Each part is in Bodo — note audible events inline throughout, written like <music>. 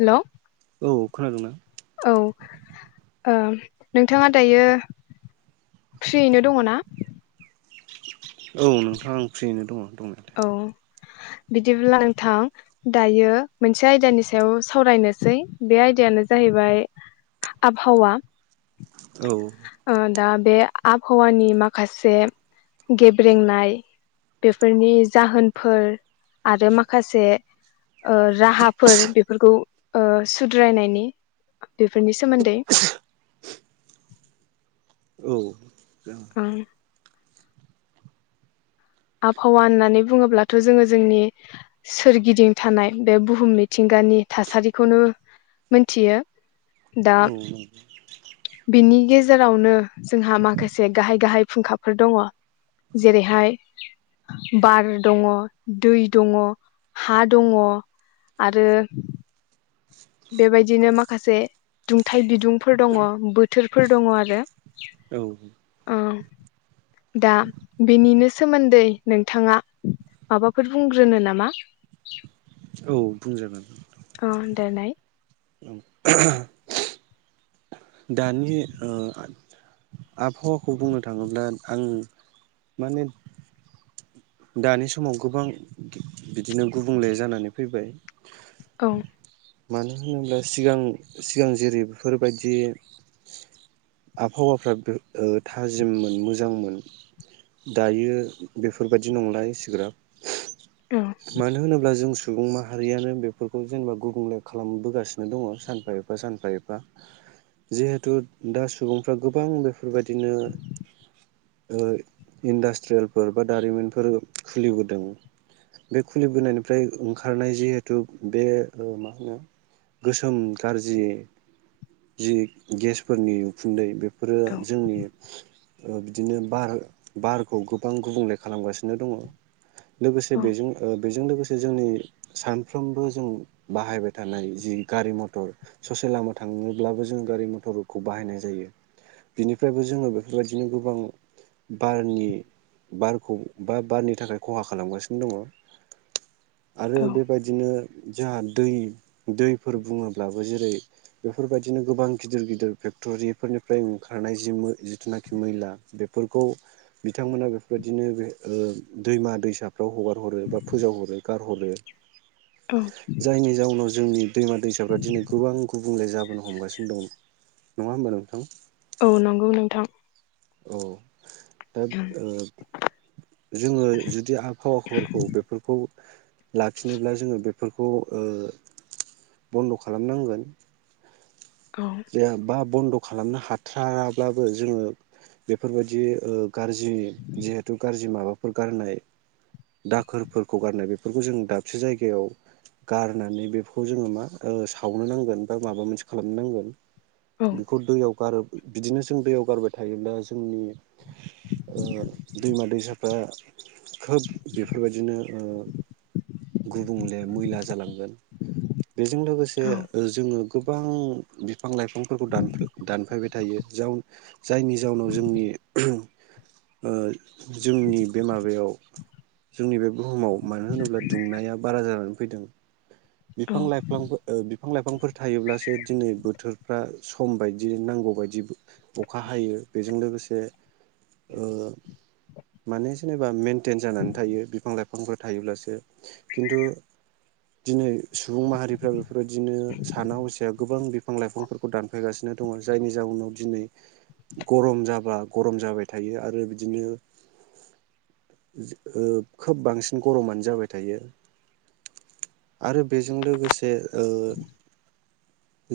हेलौ औ खोनादोंना औ ओ नोंथाङा दायो फ्रियैनो दङ ना? औ नोंथां आं फ्रियैनो दङ। दंनायालाय औ बिदिब्ला नोंथां दायो मोनसे आयदानि सायाव सावरायनोसै बे आयदायानो जाहैबाय आबहावा। औ अ दा बे आबहावानि माखासे गेब्रेंनाय बेफोरनि जाहोनफोर आरो माखासे ओ राहाफोर बेफोरखौ ओ सुद्रायनायनि बेफोरनि सोमोन्दै औ ओं आबहावा होननानै बुङोब्लाथ' जोङो जोंनि सोरगिदिं थानाय बे बुहुम मिथिंगानि थासारिखौनो मोनथियो। दा बिनि गेजेर जेरावनो जोंहा माखासे गाहाय गाहाय फुंखाफोर दङ जेरैहाय बार दङ दै दङ हा दङ आरो बेबायदिनो माखासे दुंथाइ बिदुं फोर दङ बो थोरफोर दङ आरो औ ओ दा बेनिनो सोमोन्दै नोंथाङा माबाफोर बुंग्रोनो नामा औ बुंजागोन दोरनाय <unintelligible> दानि ओ आबहावाखौ बुंनो थाङोब्ला आं माने दानि समाव गोबां बिदिनो गुबुंले जानानै फैबाय औ मानो होनोब्ला सिगां सिगां जेरै बेफोरबायदि आबहावाफ्रा ओ थाजिममोन मोजांमोन दायो बेफोर बायदि नंलाय एसिग्राब औ मानो होनोब्ला जों सुबुं माहारियानो बेफोरखौ जेनेबा गुबुंले खालामबोगासिनो दङ सानफा एफा सानफा एफा जिहेथु दा सुबुंफ्रा गोबां बे फोरबायदिनो ओ इन्डास्ट्रियेलफोर बा दारिमिनफोर खुलिबोदों बे खुलिबोनायनिफ्राय ओंखारनाय जिहेथु बे मा होनो गोसोम गाजाज्रि जि गेसफोरनि उखुन्दै बेफो फोरो औ जोंनि बिदिनो बार बारखौ गोबां गुबुंले खालामगासिनो दङ लोगोसे औ बेजों ओ बेजों लोगोसे जोंनि सानफ्रोमबो जों बाहायबाय थानाय जि गारि मथर ससे लामा थाङोब्लाबो जों गारि मथरखौ बाहायनाय जायो बिनिफ्रायबो जोङो बेफोरबायदिनो गोबां बारनि बार <unintelligible> <unintelligible> बारनि थाखाय खहा खालामगासिनो दङ आरो औ बेबायदिनो जोंहा दै दैफोर बुङोब्लाबो जेरै बेफोरबायदिनो गोबां गिदिर गिदिर फेक्ट'रिफोरनिफ्राय ओंखारनाय जि जिथुनाखि मैला बेफोरखौ बिथांमोना बेफोरबायदि बिदिनो बे ओ दैमा दैसा फ्राव हगार हरो बा फोजाव हरो गारहरो औ जायनि जाउनाव जोंनि दैमा दैसाफ्रा दिनै गोबां गुबुंले जाबोनो हमगासिनो दं नङा होमबा नोंथां औ नंगौ नोंथां औ दा औ ओ जोङो जुदि आबहावाफोरखौ बेफोरखौ लाखिनोब्ला जोङो बे बेफोरखौ ओ बन्द' खालामनांगोन औ <unintelligible> बन्द' खालामनो हाथाराब्लाबो जोङो बेफोरबायदि ओ गाज्रि जिहेथु गाज्रि माबाफोर गारनाय दाखोरफोरखौ गारनाय बेफोरखौ जों दाबसे जायगायाव गारनानै बेफोरखौ जोङो मा ओ सावनो नांगोन बा माबा मोनसे खालामनो नांगोन बेखौ दैयाव <unintelligible> बिदिनो जों दैयाव गारबाय थायोब्ला जोंनि ओ दैमा दैसाफ्रा खोब बेफोरबायदिनो ओ गुबुंले मैला जालांगोन बेजों लोगोसे औ जोङो <unintelligible> गोबां <unintelligible> बिफां लाइफांफोरखौ दानफायबाय थायो जायनि जाउनाव जोंनि जोंनि बे माबायाव जोंनि बे बुहुमाव मानो होनोब्ला दुंनाया बारा जानानै फैदों औ बिफां लाइफां बिफां लाइफां <unintelligible> थायोब्लासो दिनै बोथोरफ्रा सम बायदि नांगौ बायदि अखा हायो बेजों लोगोसे ओ माने जेनेबा मेेनटेन जानानै थायो बिफां लाइफांफोर थायोब्लासो खिन्थु दिनै सुबुं माहारिफ्रा बेफोरबायदिनो साना हसिया गोबां बिफां लाइफांफोरखौ दानफायगासिनो दङ जायनि जाउनाव दिनै गरम जाबा गरम जाबाय थायो आरो बिदिनो खोब बांसिन गरमानो जाबाय थायो आरो बेजों लोगोसे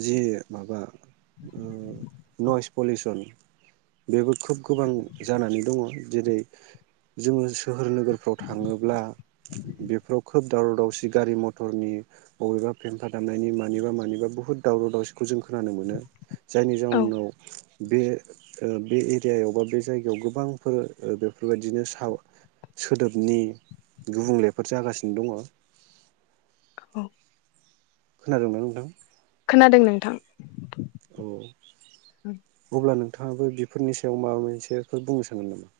जि माबा नयस पलिउसन बेबो खोब गोबां जानानै दङ जेरै जोङो सोहोर नोगोरफ्राव थाङोब्ला बेफोराव खोब दावराव दावसि गारि मथर <unintelligible> फेम्फा दामनायनि मानिबा मानिबा बहुत दावराव दावसिखौ जों खोनानो मोनो जायनि औ जाउनाव बे ओ बे एरियायाव बा बे जायगायाव गोबांफोर बेफोरबायदिनो ओ स सोदोबनि गुबुंलेफोर जागासिनो दङ औ खोनादों ना नोंथां खोनादों नोंथां औ अब्ला नोंथाङाबो बेफोरनि सायाव माबा मोनसेफोर बुंनो सांगोन नामा?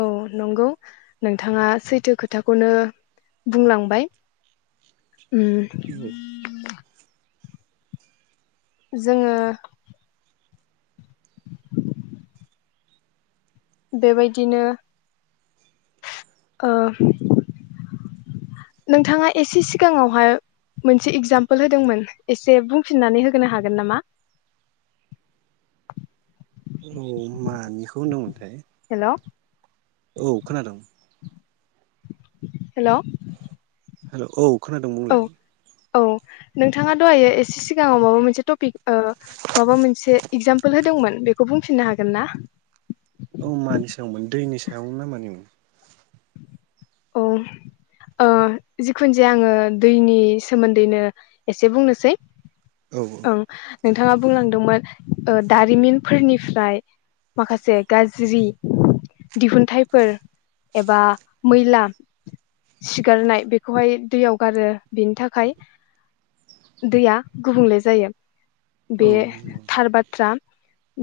औ नंगौ नोंथाङा सैथो खोथाखौनो बुंलांबाय। उम <inaudible> जोङो <inaudible> बेबायदिनो ओ नोंथाङा एसे सिगाङावहाय मोनसे एगजामपोल होदोंमोन एसे बुंफिननानै होनो हागोन नामा? औ मानिखौ होनदोंमोन हेलौ। औ खोनादों। हेलौ। हेलौ औ। खोनादों बुंलाय औ नोंथाङा दहायो एसे सिगाङाव माबा मोनसे टपिक ओ माबा मोनसे एगजामपोल होदोंमोन बेखौ बुंफिननो हागोन ना औ मानि सायावमोन दैनि सायाव ना मानिमोन औ ओ जिखुनु जाया आङो दैनि सोमोन्दैनो एसे बुंनोसै औ ओं नोंथाङा बुंलांदोंमोन। ओ दारिमिनफोरनिफ्राय माखासे गाज्रि दिहुनथाइफोर एबा मैला सिगारनाय बेखौहाय दैयाव गारो बेनि थाखाय दैया गुबुंले जायो। औ बे नंगौ थार बाथ्रा।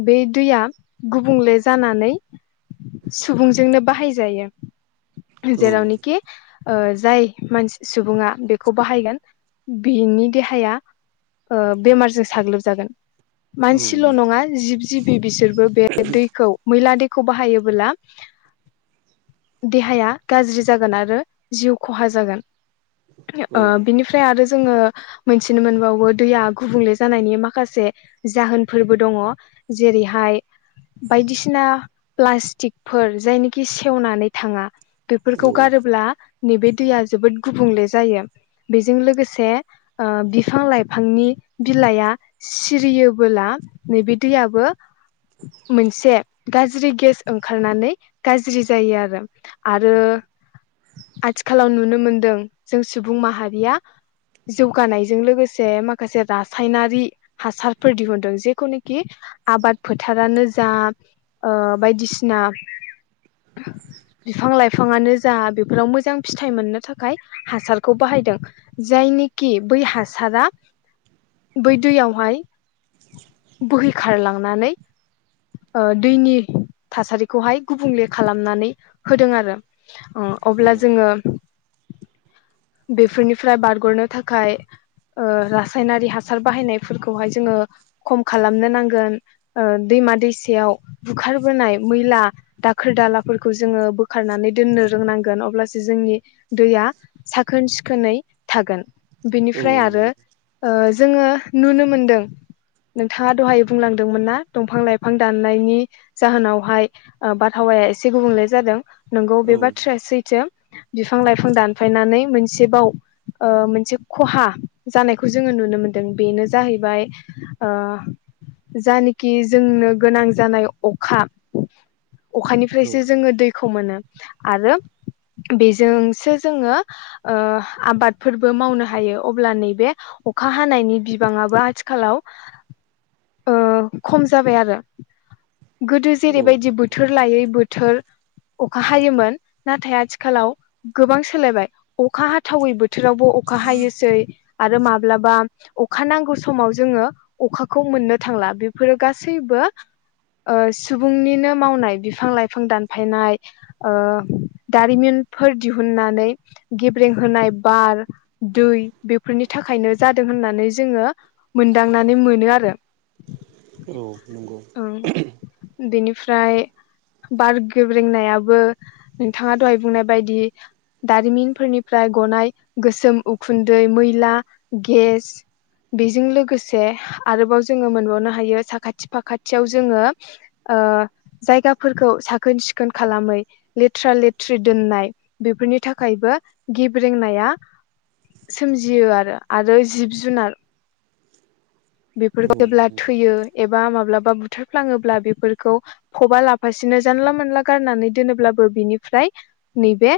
बे दैया गुबुंले जानानै सुबुंजोंनो बाहायजायो। औ जेरावनिखि ओ जाय मानसि सुबुङा बेखौ बाहायगोन बिनि देहाया ओ बेमारजों साग्लोबजागोन। औ मानसिल' नंगौ नङा जिब जिबि बिसोरबो बे दैखौ मैला दै खौ बाहायोबोला देहाया गाज्रि जागोन आरो जिउ खहा जागोन। <unintelligible> औ बिनिफ्राय आरो जोङो मोनथिनो मोनबावो दैया गुबुंले जानायनि माखासे जाहोनफोरबो दङ'। जेरैहाय बायदिसिना प्लास्टिकफोर जायनिखि सेवनानै थाङा। औ बेफोरखौ गारोब्ला नैबे दैया जोबोद गुबुंले जायो। बेजों लोगोसे ओ बिफां लाइफांनि बिलाइआ सिरियोबोला नैबे दैयाबो मोनसे गाज्रि गेस ओंखारनानै गाज्रि जायो आरो आरो आथिखालाव नुनो मोनदों जों सुबुं माहारिया जौगानायजों लोगोसे माखासे रासायनारि हासारफोर दिहुनदों। जेखौनोखि आबाद फोथारानो जा ओ बायदिसिना बिफां लाइफाङानो जा बेफोराव मोजां फिथाइ मोननो थाखाय हासारखौ बाहायदों। जायनिखि बै हासारा बै दैयावहाय बोहैखारलांनानै ओ दैनि थासारिखौहाय गुबुंले खालामनानै होदों आरो अ' अब्ला जोङो बेफोरनिफ्राय बारगनो थाखाय ओ रासायनारि हासार बाहायनायफोरखौहाय जोङो खम खालामनो नांगोन। ओ दैमा दैसायाव बुखारबोनाय मैला दाखोर दालाफोरखौ जोङो बोखारनानै दोननो रोंनांगोन अब्लासो जोंनि दैया साखोन सिखोनै थागोन। औ बिनिफ्राय आरो ओ जोङो नुनो मोनदों। नोंथाङा दहाय बुंलांदोंमोन ना दंफां लाइफां दाननायनि जाहोनावहाय ओ बारहावाया एसे गुबुंले जादों। नंगौ औ बे बाथ्राया सैथो। बिफां लाइफां दानफायनानै मोनसेबाव ओ मोनसे खहा जानायखौ जोङो नुनो मोनदों। बेनो जाहैबाय ओ जानखि जोंनो गोनां जानाय अखा नंगौ अखानिफ्रायसो जोङो खौ मोनो आरो बेजोंसो जोङो ओ आबादफोरबो मावनो हायो अब्ला नैबे अखा हानायनि बिबाङाबो आथिखालाव ओ खम जाबाय आरो गोदो औ जेरैबायदि नंगौ बोथोर लायै बो थोर अखा हायोमोन। नाथाय आथिखालाव गोबां सोलायबाय अखा हाथावै बोथोरावबो अखा हायोसै आरो माब्लाबा अखा नांगौ समाव जोङो अखाखौ मोननो थांला बेफोरो गासैबो ओ सुबुंनिनो मावनाय बिफां लाइफां दान फायनाय ओ दारिमिनफोर दिहुननानै गेब्रें होनाय बार, दै बेफोरनि थाखायनो जादों होननानै जोङो मोनदांनानै मोनो आरो औ नंगौ। ओं बेनिफ्राय बार गोेब्रेंनायाबो नोंथाङा दहाय बुंनाय बायदि दारिमिनफोरनिफ्राय गनाय गोसोम उखुन्दै, मैला गेस बेजों लोगोसे आरोबाव जोङो मोनबावनो हायो साखाथि फाखाथियाव जोङो ओ जायगाफोरखौ सा खोन सिखोन खालामै लेथ्रा लेथ्रि दोननाय बेफोरनि थाखायबो गेब्रेंनाया सोमजियो आरो। आरो जिब जुनार बेफोर जेब्ला थैयो एबा माब्ला बा बुथारफ्लाङोब्ला बेफोरखौ फबा लाफासेनो जानला मानला गारनानै दोनोब्लाबो बिनिफ्राय नैबे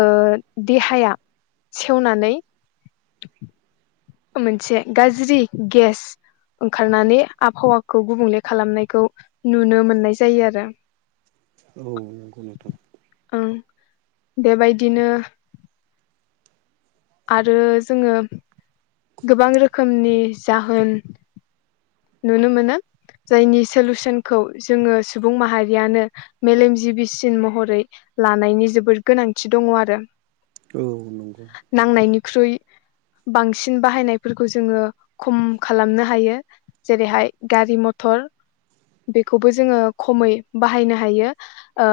ओ देहाया सेवनानै मोनसे गाज्रि गेस ओंखारनानै आबहावाखौ गुबुंले खालामनायखौ नुनो मोननाय जायो आरो औ नंगौ नोंथां। ओं बेबायदिनो आरो जोङो गोबां रोखोमनि जाहोन नुनो मोनो। जायनि सलुसनखौ जोङो सुबुं माहारियानो मेलेमजिबिसिन महरै लानायनि जोबोद गोनांथि दङ 'आरो। औ नंगौ नांनायनिख्रुइ बांसिन बाहायनायफोरखौ जोङो खम खालामनो हायो। जेरैहाय गारि मटर बेखौबो जोङो खमै बाहायनो हायो। ओ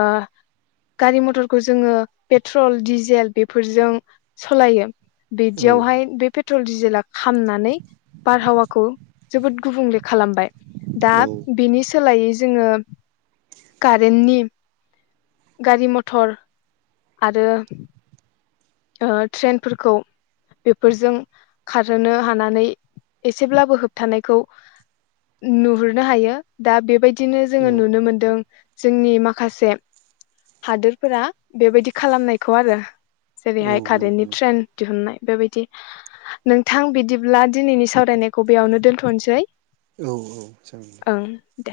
गारि मटरखौ जोङो पेट्रल डिजेल बेफोरजों सालायो। औ बिदियावहाय बे पे ट्रल डिजेला खामनानै बारहावाखौ जोबोद गुबुंले खालामबाय दा औ औ बिनि सोलायै जोङो कारेन्टनि गारि मथर आरो ओ ट्रेनफोरखौ बेफोरजों खारहोनो हानानै एसेब्लाबो होबथानो हानायखौ नुहरनो हायो। दा बे बाय बिदिनो जोङो नुनो नंगौ मोन्दों जोंनि माखा माखासे हादोरफोरा बेबायदि खालामनायखौ आरो औ जेरैहाय नंगौ खारेननि नोंथां ट्रेन दिहुननाय बेबायदि नोंथां बिदिब्ला दिनैनि सावरायनायखौ बेयावनो दोन्थ'नोसै औ औ जागोन दे दे